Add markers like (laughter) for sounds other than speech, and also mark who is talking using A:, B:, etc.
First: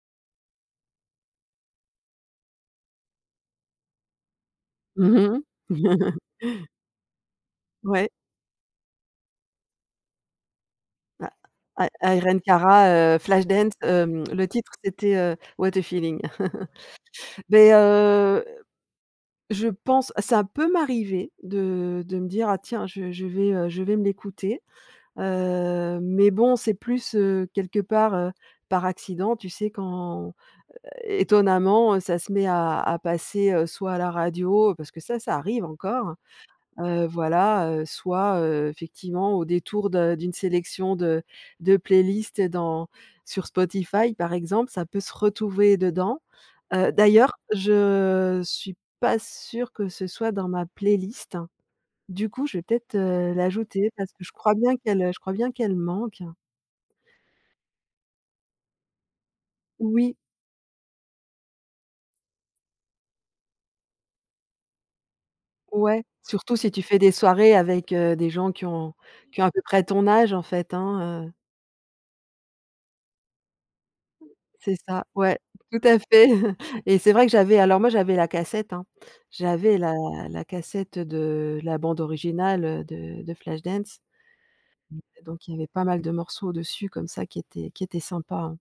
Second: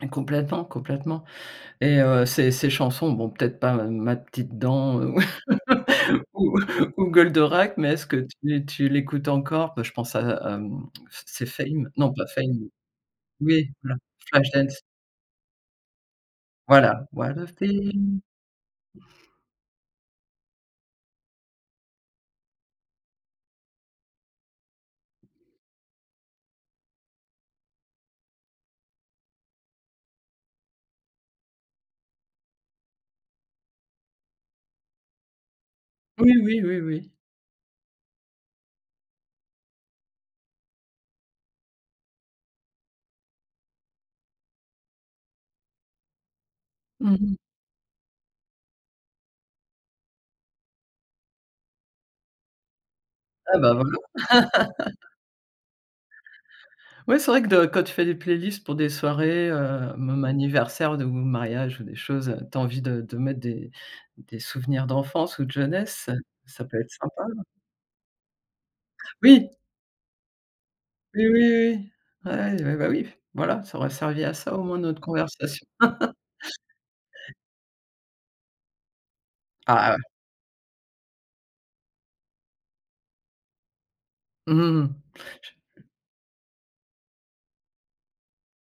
A: Et complètement complètement et heu ces ces chansons, bon peut-être pas Ma petite dent, heu,
B: Mmh mh. (chuckles)
A: ou ou Goldorak, mais est-ce
B: Ouais.
A: que tu tu l'écoutes encore? Bah je pense à à, mmh (tsk)
B: I
A: c'est
B: i
A: Fame, non pas
B: Irene
A: Fame.
B: Cara, heu, Flashdance,
A: Oui,
B: hem, le titre
A: Flashdance.
B: c'était, heu, What a feeling. (chuckles)
A: Voilà, what a
B: Beh,
A: feel
B: heu, je pense, ça peut m'arriver de de me dire: «Ah tiens, je je vais, heu je vais me l'écouter» heu, mais bon, c'est plus, heu, quelque part, heu, par accident. Tu sais quand étonnamment, ça se met à à passer, heu, soit à la radio parce que ça, ça arrive encore,
A: Oui, oui, oui,
B: heu,
A: oui.
B: voilà, heu, soit, heu, effectivement au détour de d'une sélection de de playlist dans sur Spotify par exemple. Ça peut se retrouver dedans, heu,
A: Mmh
B: d'ailleurs,
A: mh.
B: je suis pas sûre que ce soit dans ma playlist. Du coup, je vais peut-être, heu,
A: Ah bah
B: l'ajouter
A: voilà.
B: parce que je crois bien qu'elle, heu
A: (laughs)
B: je crois bien qu'elle manque.
A: Ouais, c'est vrai que de quand tu fais des playlists pour des soirées, heu,
B: Oui.
A: même anniversaire de ou de mariage ou des choses, heu, tu as envie de de mettre des des souvenirs d'enfance ou de
B: Ouais,
A: jeunesse,
B: surtout
A: ça
B: si
A: peut
B: tu
A: être
B: fais des
A: sympa.
B: soirées avec, heu, des gens qui ont qui ont à
A: Oui.
B: peu près ton âge en fait, hein,
A: Oui,
B: heu
A: oui, oui. Ouais. Ah bah oui, voilà, ça aura servi à ça au
B: C'est
A: moins notre
B: ça, ouais,
A: conversation.
B: tout à
A: (chuckles)
B: fait (chuckles) et c'est vrai que j'avais alors moi j'avais la cassette, hein, j'avais
A: Ah
B: la
A: ouais.
B: la cassette, heu, de la bande originale, heu, de de Flashdance.
A: Mmh mh, mmh
B: Mmh et donc, il y avait pas mal de morceaux au-dessus comme ça qui étaient qui étaient sympa, hein.